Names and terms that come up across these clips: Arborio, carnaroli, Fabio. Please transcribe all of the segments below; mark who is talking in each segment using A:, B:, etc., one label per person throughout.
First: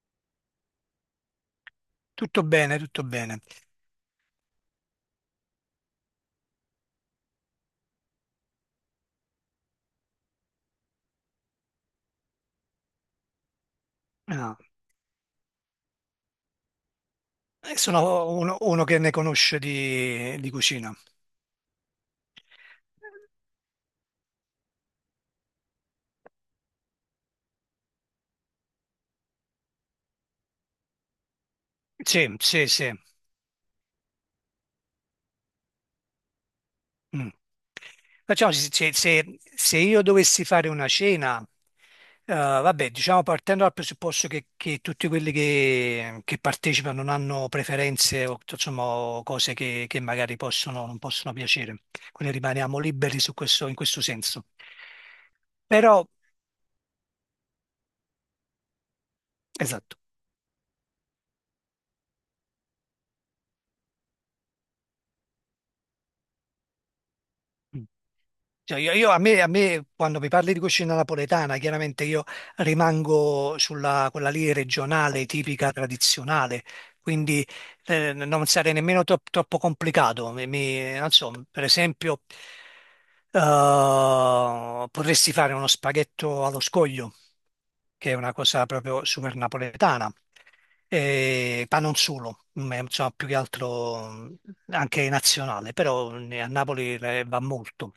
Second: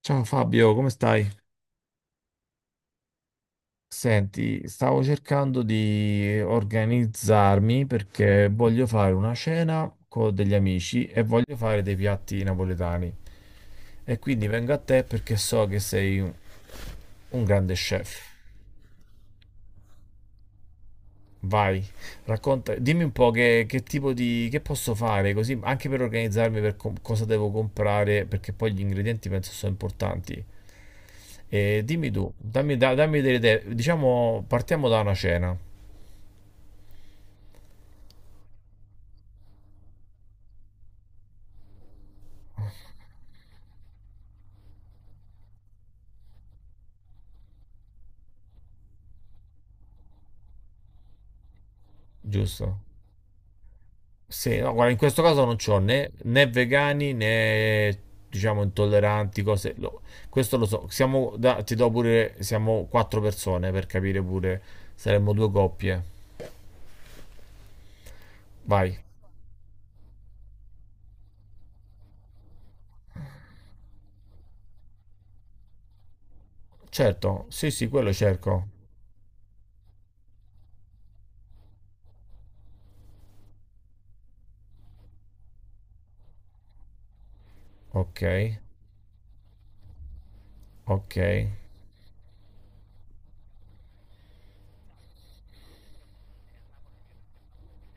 A: Ciao Fabio, come stai?
B: Tutto bene, tutto bene.
A: Senti, stavo cercando di organizzarmi perché voglio fare una cena con degli amici e voglio fare dei piatti napoletani. E quindi
B: Ah,
A: vengo a te perché so che sei un grande
B: sono
A: chef.
B: uno che ne conosce di cucina.
A: Vai, racconta, dimmi un po' che tipo di, che posso fare, così anche per organizzarmi per cosa devo comprare, perché poi gli ingredienti penso sono importanti. E dimmi tu,
B: Sì, sì, sì.
A: dammi delle idee. Diciamo, partiamo da una cena,
B: Mm. Facciamoci, se, se- se io dovessi fare una cena, vabbè, diciamo partendo dal presupposto che tutti quelli che partecipano non hanno preferenze o insomma o cose che magari possono, non possono piacere, quindi rimaniamo
A: giusto?
B: liberi su questo, in questo senso.
A: Sì, no, guarda, in questo caso non c'ho
B: Però,
A: né vegani né, diciamo, intolleranti, cose.
B: esatto.
A: Questo lo so. Siamo, ti do pure, siamo quattro persone per capire pure, saremmo due coppie.
B: Mm. Cioè,
A: Vai.
B: a me, quando mi parli di cucina napoletana, chiaramente io rimango sulla quella lì regionale, tipica, tradizionale,
A: Certo,
B: quindi
A: sì, sì, quello
B: non
A: cerco.
B: sarei nemmeno troppo complicato. Non so, per esempio, potresti fare uno spaghetto allo scoglio, che è
A: Ok,
B: una cosa proprio super napoletana.
A: ok,
B: Ma non solo, è, insomma, più che altro, anche nazionale. Però a Napoli va molto,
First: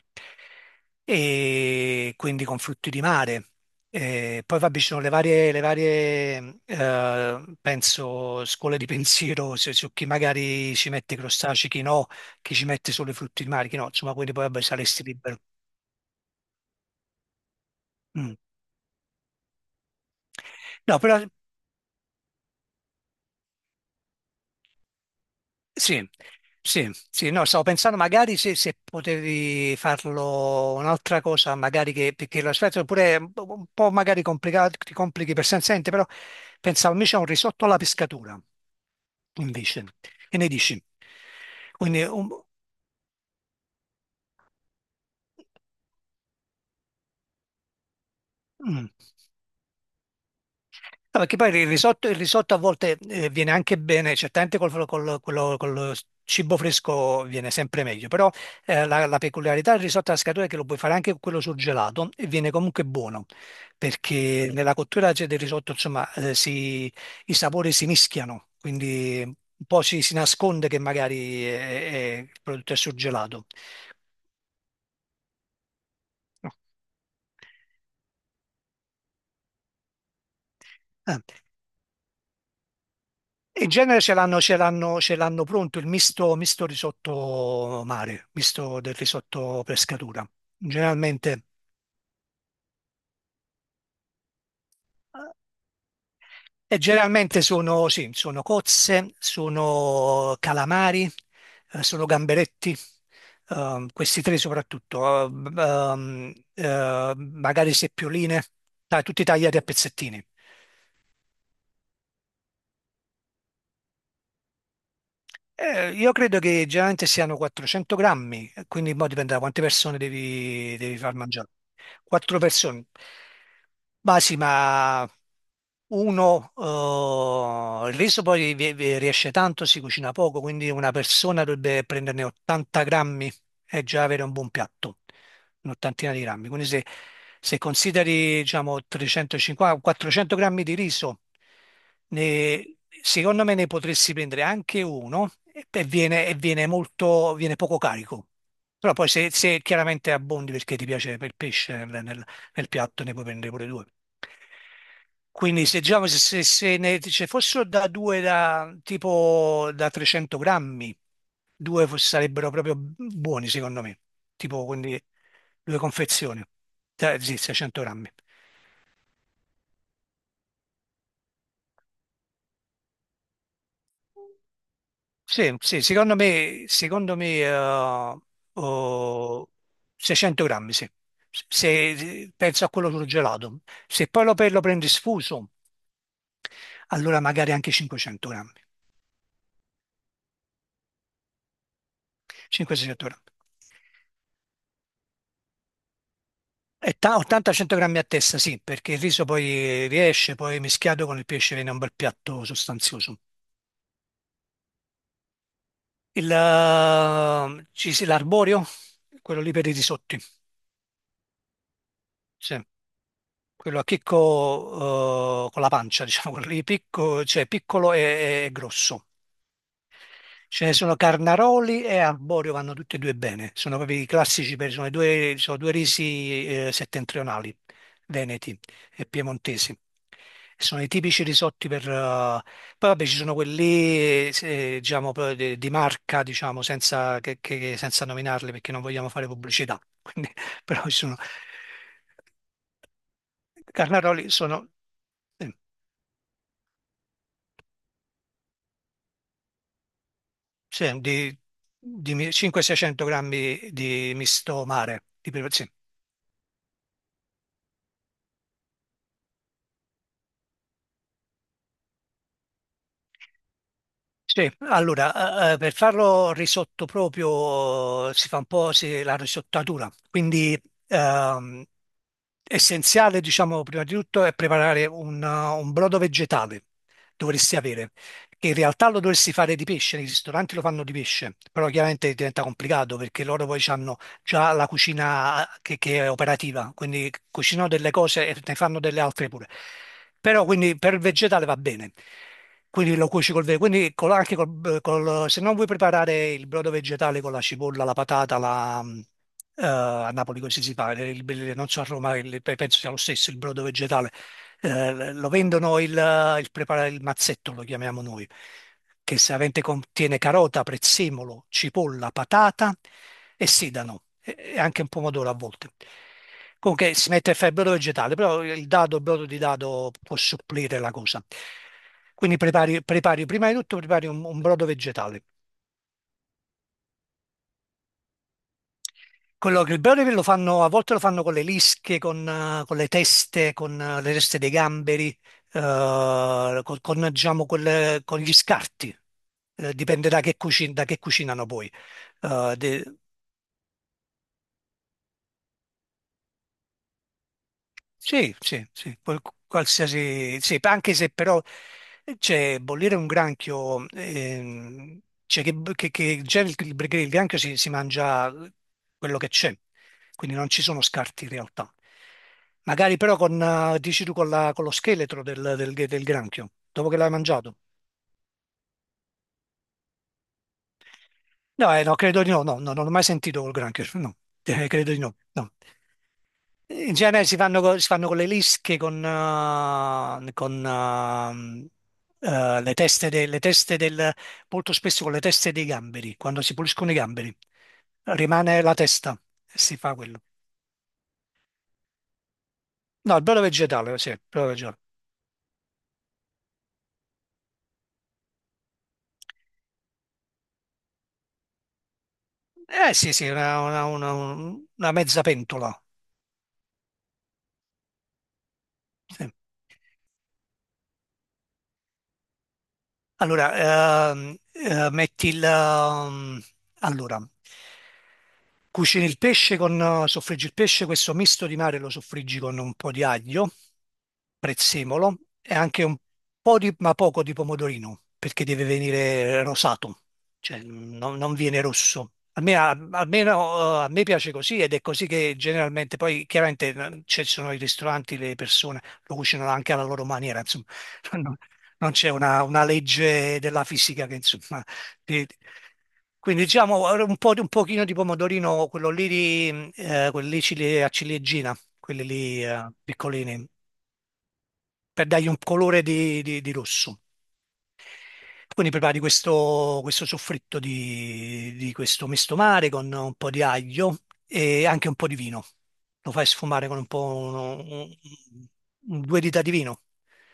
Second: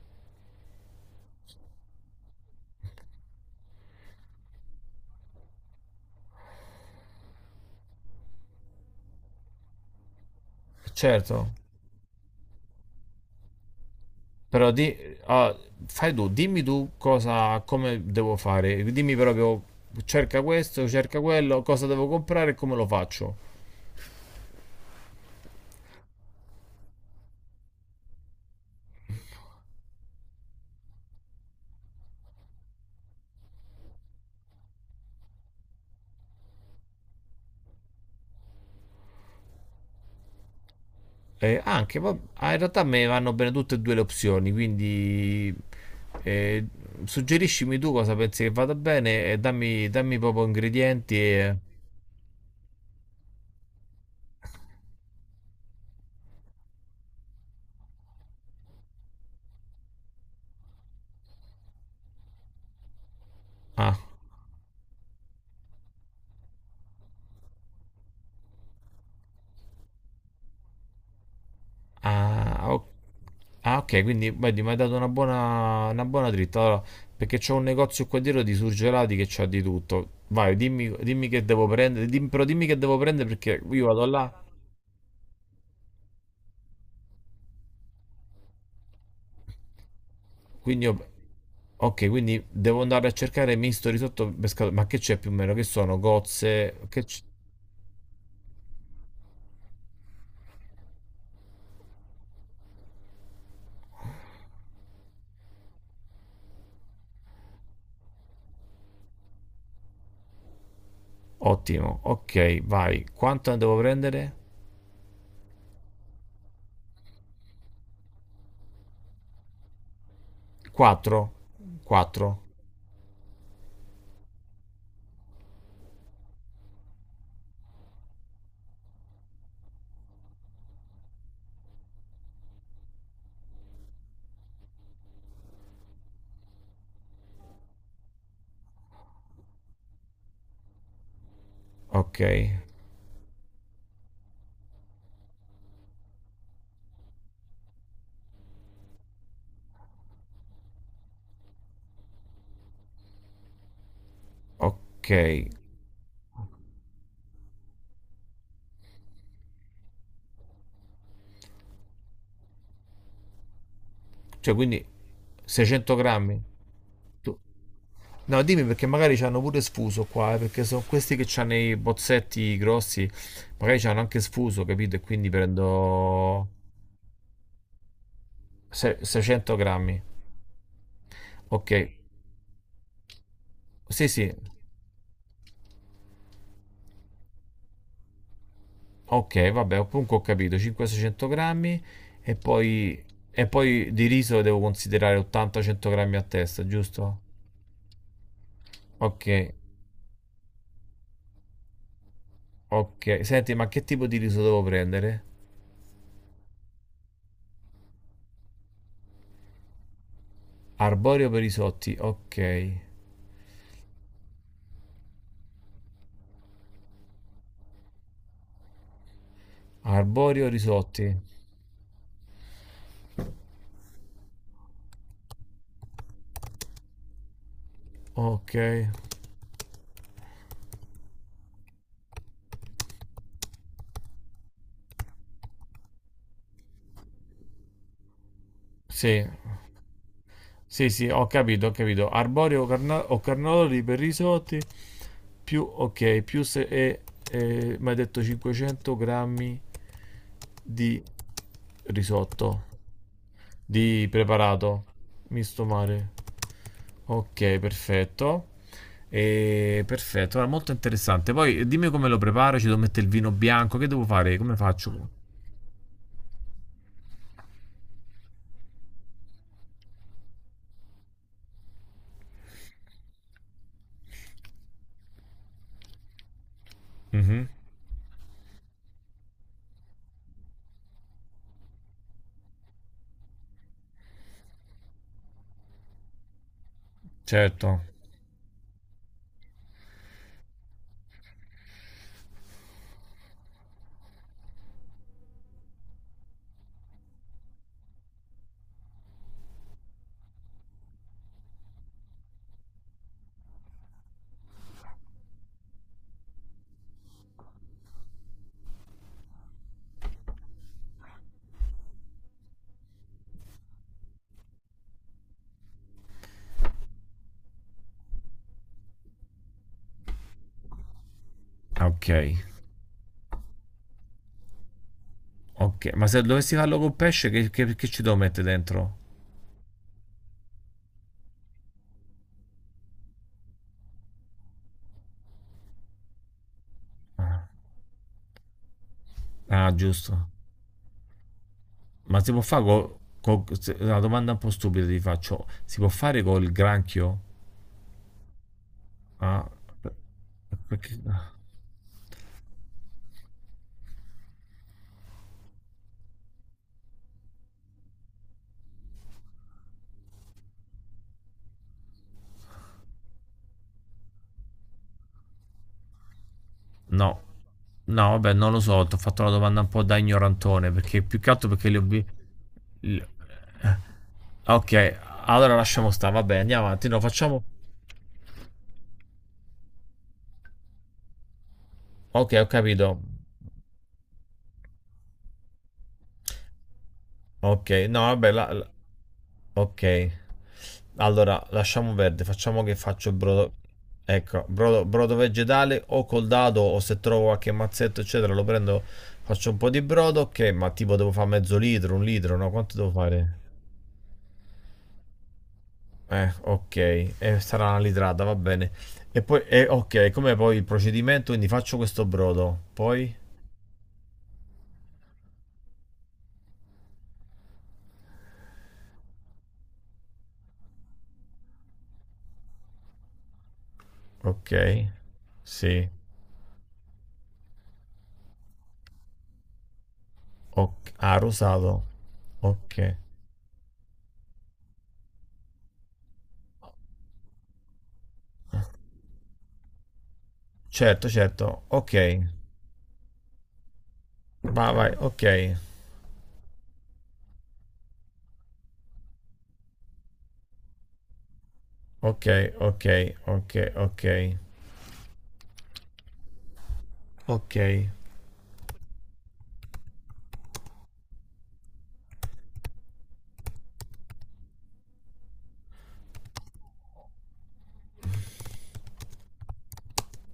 B: e quindi con frutti di mare. Poi vabbè, ci sono le varie, penso, scuole di pensiero su, chi magari ci mette i
A: certo.
B: crostacei, chi no, chi ci mette solo i frutti di mare, chi no, insomma, quindi poi vabbè,
A: Però di,
B: saresti libero.
A: ah, Fai tu, dimmi tu cosa, come devo
B: Mm.
A: fare. Dimmi proprio, cerca questo,
B: No,
A: cerca
B: però
A: quello, cosa devo comprare e come lo faccio.
B: sì, sì, sì, no, stavo pensando magari se potevi farlo un'altra cosa, magari che, perché l'aspetto oppure un po' magari complicato, ti complichi per sensente, però pensavo invece a un risotto alla pescatura, invece, che ne dici? Quindi, un-
A: In realtà me vanno bene tutte e due le opzioni, quindi eh, suggeriscimi tu cosa pensi che vada
B: mm.
A: bene e dammi, dammi proprio ingredienti
B: No, perché poi
A: e...
B: il risotto, a volte viene anche bene, certamente, col cibo fresco viene sempre meglio. Però la, peculiarità del risotto alla scatola è che lo puoi fare anche con quello surgelato e viene comunque buono,
A: Ah.
B: perché nella cottura c'è del risotto, insomma, i sapori si mischiano, quindi un po' ci si nasconde che magari, il
A: Ah,
B: prodotto è
A: o-
B: surgelato.
A: ah, ok, quindi vedi, mi hai dato una buona
B: No.
A: dritta. Allora, perché c'ho un negozio qua dietro di surgelati che c'ha di tutto. Vai, dimmi,
B: Ah.
A: dimmi che devo prendere, dim- però dimmi che devo prendere perché
B: In
A: io
B: genere
A: vado là.
B: ce l'hanno pronto il misto, misto risotto mare, misto del risotto pescatura.
A: Quindi io-
B: Generalmente,
A: Ok, quindi devo andare a cercare misto risotto pescato. Ma che c'è più o meno? Che sono? Gozze?
B: e
A: Che c-
B: generalmente sono, sì, sono cozze, sono calamari, sono gamberetti, questi tre soprattutto, magari seppioline, dai, tutti tagliati a pezzettini.
A: Ottimo, ok, vai. Quanto ne devo prendere?
B: Io credo che generalmente siano 400 grammi, quindi mo dipende da quante persone devi far
A: 4?
B: mangiare. Quattro
A: 4?
B: persone. Ma sì, ma uno, il riso poi vi riesce tanto, si cucina poco, quindi una persona dovrebbe prenderne 80 grammi, è già avere un buon piatto, un'ottantina di grammi. Quindi se consideri, diciamo, 350, 400 grammi di riso,
A: Ok,
B: ne- secondo me ne potresti prendere anche uno, e viene, e viene molto, viene poco carico. Però poi se chiaramente abbondi perché ti piace il pesce nel piatto, ne puoi prendere pure due.
A: ok.
B: Quindi se, diciamo, se ne ce fossero da due da tipo da 300 grammi. Sarebbero proprio buoni, secondo me.
A: Cioè,
B: Tipo,
A: quindi
B: quindi due
A: 600 grammi?
B: confezioni. Sì,
A: Tu-
B: 600 grammi.
A: No, dimmi perché magari ci hanno pure sfuso qua, perché sono questi che hanno i bozzetti grossi, magari ci hanno anche sfuso, capito? E quindi
B: Sì, sì, secondo
A: prendo
B: me, secondo me oh,
A: 600 grammi.
B: 600 grammi, sì.
A: Ok,
B: Se, Penso a quello surgelato.
A: sì,
B: Se poi
A: sì,
B: lo prendi sfuso, allora magari anche 500 grammi.
A: ok, vabbè, comunque ho capito, 500-600 grammi e poi,
B: 500-600 grammi.
A: e poi di riso devo considerare 80-100 grammi a testa, giusto?
B: 80-100 grammi a testa, sì, perché il riso
A: Ok,
B: poi riesce, poi mischiato con il pesce viene un bel piatto sostanzioso.
A: ok. Senti, ma che tipo di riso devo prendere?
B: L'arborio, quello lì per i risotti,
A: Arborio per risotti,
B: sì.
A: ok.
B: Quello a chicco, con la pancia, diciamo, quello lì picco, cioè piccolo e grosso.
A: Arborio
B: Ce ne sono
A: risotti,
B: Carnaroli e Arborio, vanno tutti e due bene. Sono proprio i classici, i due, sono due risi settentrionali,
A: ok.
B: veneti e piemontesi. Sono i tipici risotti per. Poi vabbè ci sono quelli, diciamo, proprio di marca, diciamo, senza, senza nominarli perché non vogliamo
A: Sì,
B: fare pubblicità. Quindi, però
A: sì,
B: ci
A: sì,
B: sono.
A: ho capito, ho capito. Arborio o, o carnaroli per
B: Carnaroli
A: risotti,
B: sono eh,
A: più, ok, più se... mi hai detto 500 grammi
B: sì,
A: di
B: di
A: risotto,
B: 500-600 grammi
A: di
B: di misto
A: preparato,
B: mare, di,
A: misto
B: sì.
A: mare. Ok, perfetto. E, perfetto, guarda, molto interessante. Poi dimmi come lo preparo, ci devo mettere il vino bianco, che devo fare?
B: Sì,
A: Come faccio?
B: allora, per farlo risotto proprio si fa un po' la risottatura, quindi ehm, essenziale, diciamo, prima di tutto è preparare un brodo vegetale,
A: Mhm,
B: dovresti avere, che in realtà lo dovresti fare di pesce. Nei ristoranti lo fanno di pesce, però chiaramente diventa complicato perché loro poi hanno già la cucina che è operativa, quindi cucinano
A: certo.
B: delle cose e ne fanno delle altre pure. Però quindi per il vegetale va bene, quindi lo cuoci col verde, quindi anche se non vuoi preparare il brodo vegetale con la cipolla, la patata, a Napoli così si fa. Non so a Roma, penso sia lo stesso il brodo vegetale. Lo vendono il mazzetto, lo chiamiamo noi, che solitamente contiene carota, prezzemolo, cipolla, patata e sedano e anche un pomodoro a volte. Comunque si mette a fare il brodo vegetale, però il dado, il brodo di dado può supplire la cosa.
A: Ah, ok,
B: Quindi prepari, prepari prima di tutto prepari un brodo vegetale.
A: ok. Ma se dovessi farlo con pesce, che ci devo mettere dentro?
B: Quello che il Brawl lo fanno, a volte lo fanno con le lische, con le teste dei gamberi, con, diciamo,
A: Ah,
B: con gli scarti.
A: ah,
B: Dipende da
A: giusto.
B: da che cucinano poi.
A: Ma si può
B: Eh,
A: fare
B: de-
A: con... una domanda un po' stupida ti faccio. Si può fare col granchio?
B: Sì, sì, sì,
A: Ah, per-
B: qualsiasi, sì, anche
A: perché...
B: se però c'è bollire un granchio, cioè che già perché il granchio si mangia quello che c'è, quindi non ci sono scarti in realtà. Magari però con, dici tu, con, con lo scheletro del granchio, dopo che l'hai
A: No.
B: mangiato.
A: No, vabbè, non lo so, ti ho fatto una domanda un po' da ignorantone, perché più che altro perché
B: No,
A: le ho...
B: no, credo di no, no, no, non ho mai
A: le-
B: sentito col
A: eh,
B: granchio, no. Credo
A: Ok,
B: di no, no.
A: allora lasciamo stare, vabbè, andiamo avanti,
B: In
A: no,
B: genere
A: facciamo...
B: si fanno con le lische,
A: Ok, ho
B: le
A: capito.
B: teste, le teste del, molto spesso con le teste dei gamberi, quando si puliscono i gamberi,
A: Ok, no, vabbè,
B: rimane
A: la,
B: la testa e si
A: Ok.
B: fa quello.
A: Allora, lasciamo verde, facciamo che faccio il
B: No, il brodo
A: brodo...
B: vegetale, sì, il
A: Ecco,
B: brodo vegetale.
A: brodo, brodo vegetale o col dado o se trovo qualche mazzetto, eccetera, lo prendo, faccio un po' di brodo, ok, ma tipo devo fare mezzo litro, un litro, no? Quanto devo
B: Eh sì, sì,
A: fare?
B: una mezza pentola.
A: Ok, sarà una litrata, va bene. E
B: Sì.
A: poi, ok, come poi il procedimento? Quindi faccio questo brodo, poi,
B: Allora, metti il. Allora, cucini il pesce con. Soffriggi il pesce, questo misto di mare lo soffriggi con un po' di aglio,
A: ok,
B: prezzemolo e anche
A: sì,
B: un po' di, ma poco di pomodorino, perché deve venire rosato, cioè
A: ok, ah,
B: non viene
A: rosato,
B: rosso. A me,
A: ok,
B: almeno, a me piace così ed è così che generalmente, poi chiaramente ci sono i ristoranti, le persone lo cucinano anche alla loro maniera, insomma.
A: certo, certo,
B: Non c'è
A: ok,
B: una legge della fisica che insomma.
A: va, vai, ok.
B: ti- quindi diciamo un po' di un pochino di pomodorino, quello lì, a ciliegina, quelli
A: Ok,
B: lì
A: ok,
B: piccolini,
A: ok, ok.
B: per dargli un colore di rosso.
A: Ok,
B: Quindi prepari questo soffritto di questo misto mare con un po' di aglio e anche un po' di vino. Lo fai sfumare con un po' due dita di vino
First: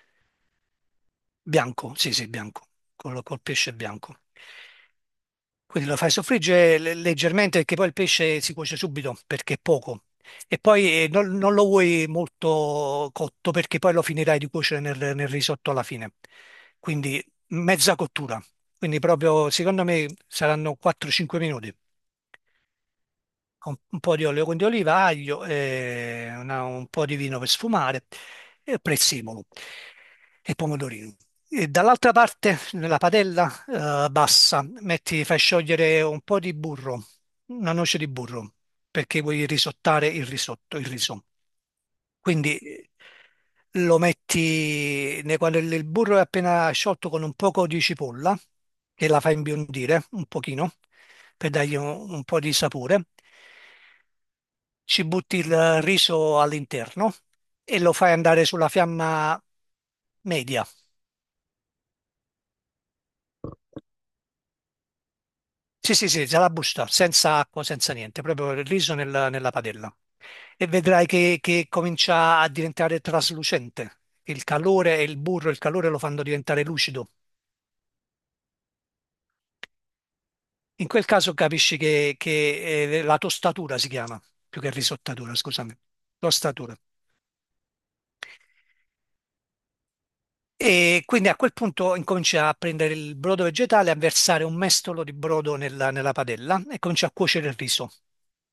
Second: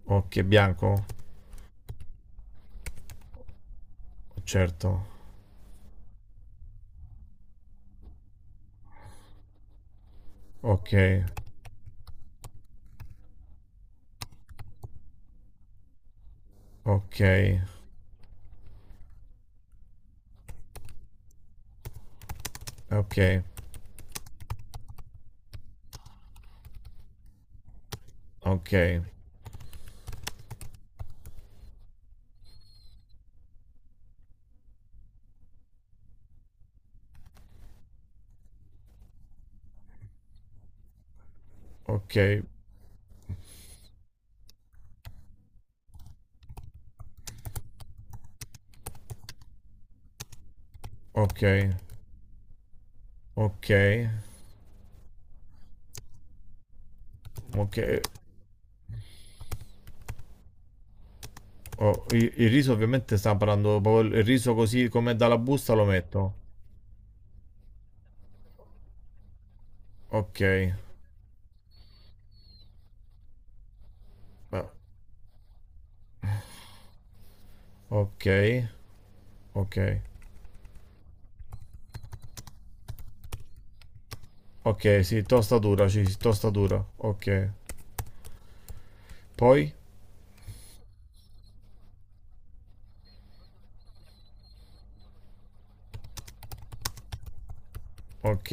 A: ok, bianco?
B: bianco, sì sì bianco, col pesce bianco.
A: Certo.
B: Quindi lo fai soffriggere leggermente perché poi il pesce si cuoce subito perché è poco. E
A: Ok,
B: poi non lo vuoi molto cotto perché poi lo finirai di cuocere nel risotto alla fine.
A: ok, ok,
B: Quindi mezza cottura. Quindi proprio, secondo me, saranno 4-5 minuti.
A: ok,
B: Un po' di olio di oliva, aglio, e un po' di vino per sfumare,
A: ok,
B: e prezzemolo e pomodorino. E dall'altra parte, nella padella bassa, metti, fai sciogliere un po' di burro, una noce di burro, perché vuoi risottare il risotto, il riso. Quindi lo metti quando il burro è appena sciolto con un poco di cipolla, che la fa imbiondire un pochino,
A: ok,
B: per dargli un po' di sapore.
A: ok,
B: Ci butti il riso all'interno
A: ok.
B: e lo fai andare sulla fiamma media.
A: Oh, il riso ovviamente sta parlando proprio il riso così come dalla busta lo
B: Sì, sì, sì,
A: metto.
B: la busta, senza acqua, senza niente, proprio il riso nella padella.
A: Ok,
B: E vedrai che comincia a diventare traslucente. Il
A: ah,
B: calore e il burro, il calore lo fanno diventare lucido.
A: ok, ok,
B: In quel caso capisci, la tostatura si chiama, più che
A: ok, sì,
B: risottatura, scusami,
A: tostatura, sì, sì,
B: tostatura.
A: tostatura, ok. Poi?
B: E quindi a quel punto incomincia a prendere il brodo vegetale, a versare un mestolo di brodo nella padella e comincia a cuocere il riso.
A: Ok,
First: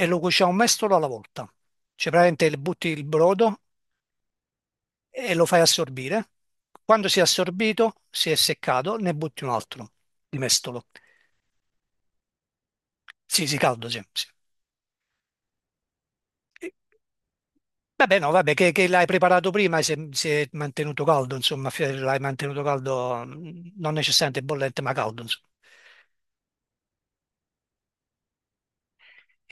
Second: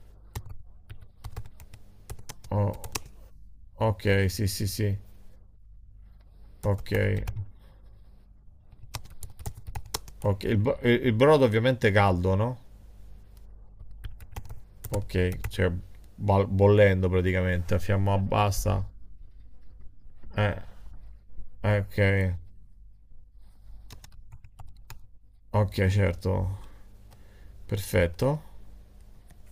B: E lo cuoce un mestolo alla volta. Cioè praticamente le
A: oh,
B: butti il brodo
A: ok, sì, sì, sì.
B: e lo fai assorbire.
A: Ok,
B: Quando si è assorbito, si è seccato, ne butti un altro di
A: ok. Il,
B: mestolo.
A: il brodo ovviamente è caldo, no?
B: Sì, sì, caldo, sì. Sì.
A: Ok, cioè
B: Eh,
A: bollendo praticamente, a fiamma
B: Vabbè, no, vabbè,
A: bassa.
B: che l'hai preparato prima e si è
A: Eh,
B: mantenuto caldo, insomma, l'hai
A: ok,
B: mantenuto caldo, non necessariamente bollente, ma caldo, insomma.
A: ok, certo. Perfetto.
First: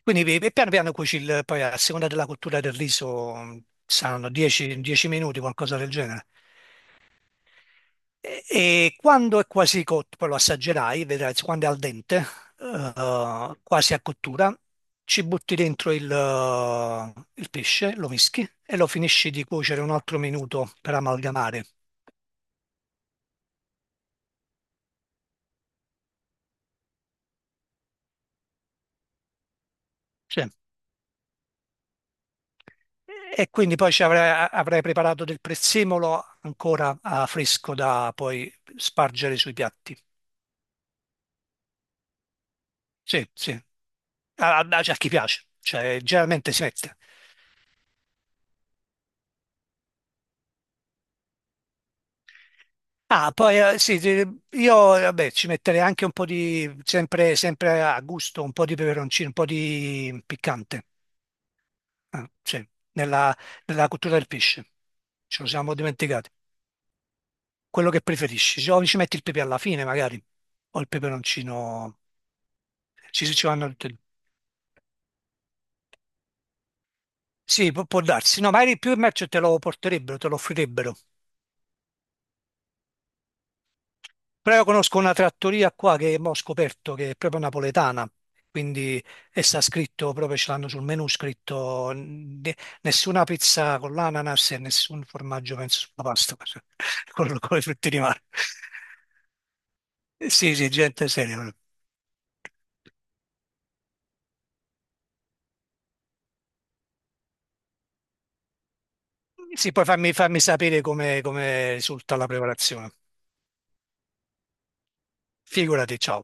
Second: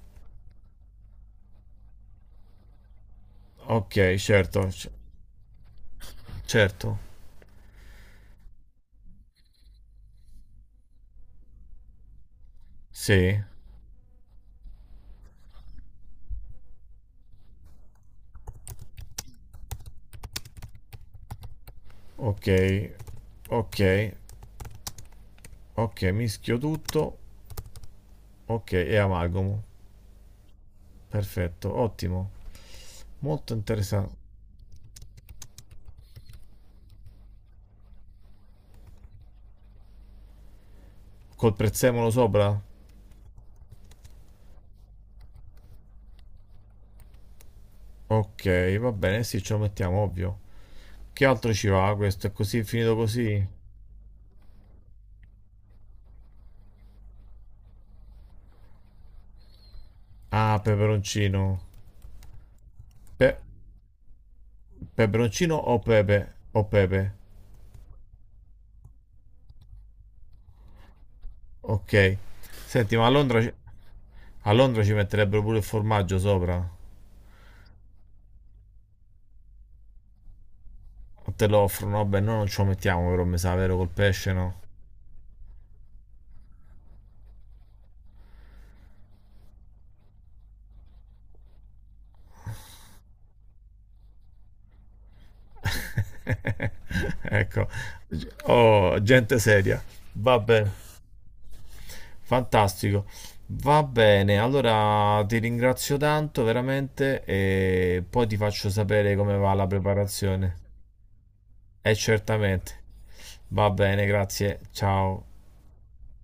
B: Quindi piano piano cuoci poi a seconda della cottura del riso,
A: Ok,
B: saranno
A: certo,
B: 10 minuti, qualcosa del genere.
A: certo.
B: E quando è quasi cotto, poi lo assaggerai, vedrai quando è al dente,
A: Sì,
B: quasi a cottura, ci butti dentro il pesce, lo mischi e lo finisci di cuocere un altro minuto per amalgamare.
A: ok, ok, ok, mischio tutto. Ok, e amalgamo.
B: Sì.
A: Perfetto, ottimo.
B: E
A: Molto
B: quindi poi ci
A: interessante.
B: avrai, avrai preparato del prezzemolo ancora fresco da poi spargere sui piatti.
A: Col prezzemolo sopra?
B: Sì, sì. A, a chi piace, cioè, generalmente si mette.
A: Ok, va bene, sì, ce lo mettiamo, ovvio. Che altro ci va questo? È così, è finito
B: Ah,
A: così?
B: poi sì, sì, io vabbè, ci metterei anche un po' di, sempre a gusto, un po' di peperoncino, un po' di
A: Ah,
B: piccante.
A: peperoncino.
B: Ah, sì, nella,
A: Pe-
B: nella cottura del pesce, ce lo
A: Peperoncino
B: siamo
A: o pepe?
B: dimenticati.
A: O pepe.
B: Quello che preferisci, o ci metti il pepe alla fine magari, o il peperoncino,
A: Ok. Senti, ma a
B: ci,
A: Londra,
B: ci vanno tutte e due.
A: a Londra ci metterebbero pure il formaggio sopra?
B: Sì, può darsi, no, magari più in merce te lo porterebbero, te lo offrirebbero.
A: O te lo offrono? Vabbè, noi non ce lo mettiamo però, mi sa, vero, col pesce no?
B: Però io conosco una trattoria qua che mo ho scoperto che è proprio napoletana, quindi e sta scritto, proprio ce l'hanno sul menù scritto nessuna pizza con l'ananas e nessun formaggio, penso, sulla pasta, con, le
A: Ecco.
B: frutte di mare.
A: Oh, gente seria.
B: Sì, sì,
A: Vabbè.
B: gente seria.
A: Fantastico. Va bene, allora ti ringrazio tanto veramente e poi ti faccio sapere come va la
B: Sì, poi fammi
A: preparazione.
B: sapere come
A: E
B: risulta la
A: certamente.
B: preparazione.
A: Va bene, grazie. Ciao.
B: Figurati, ciao.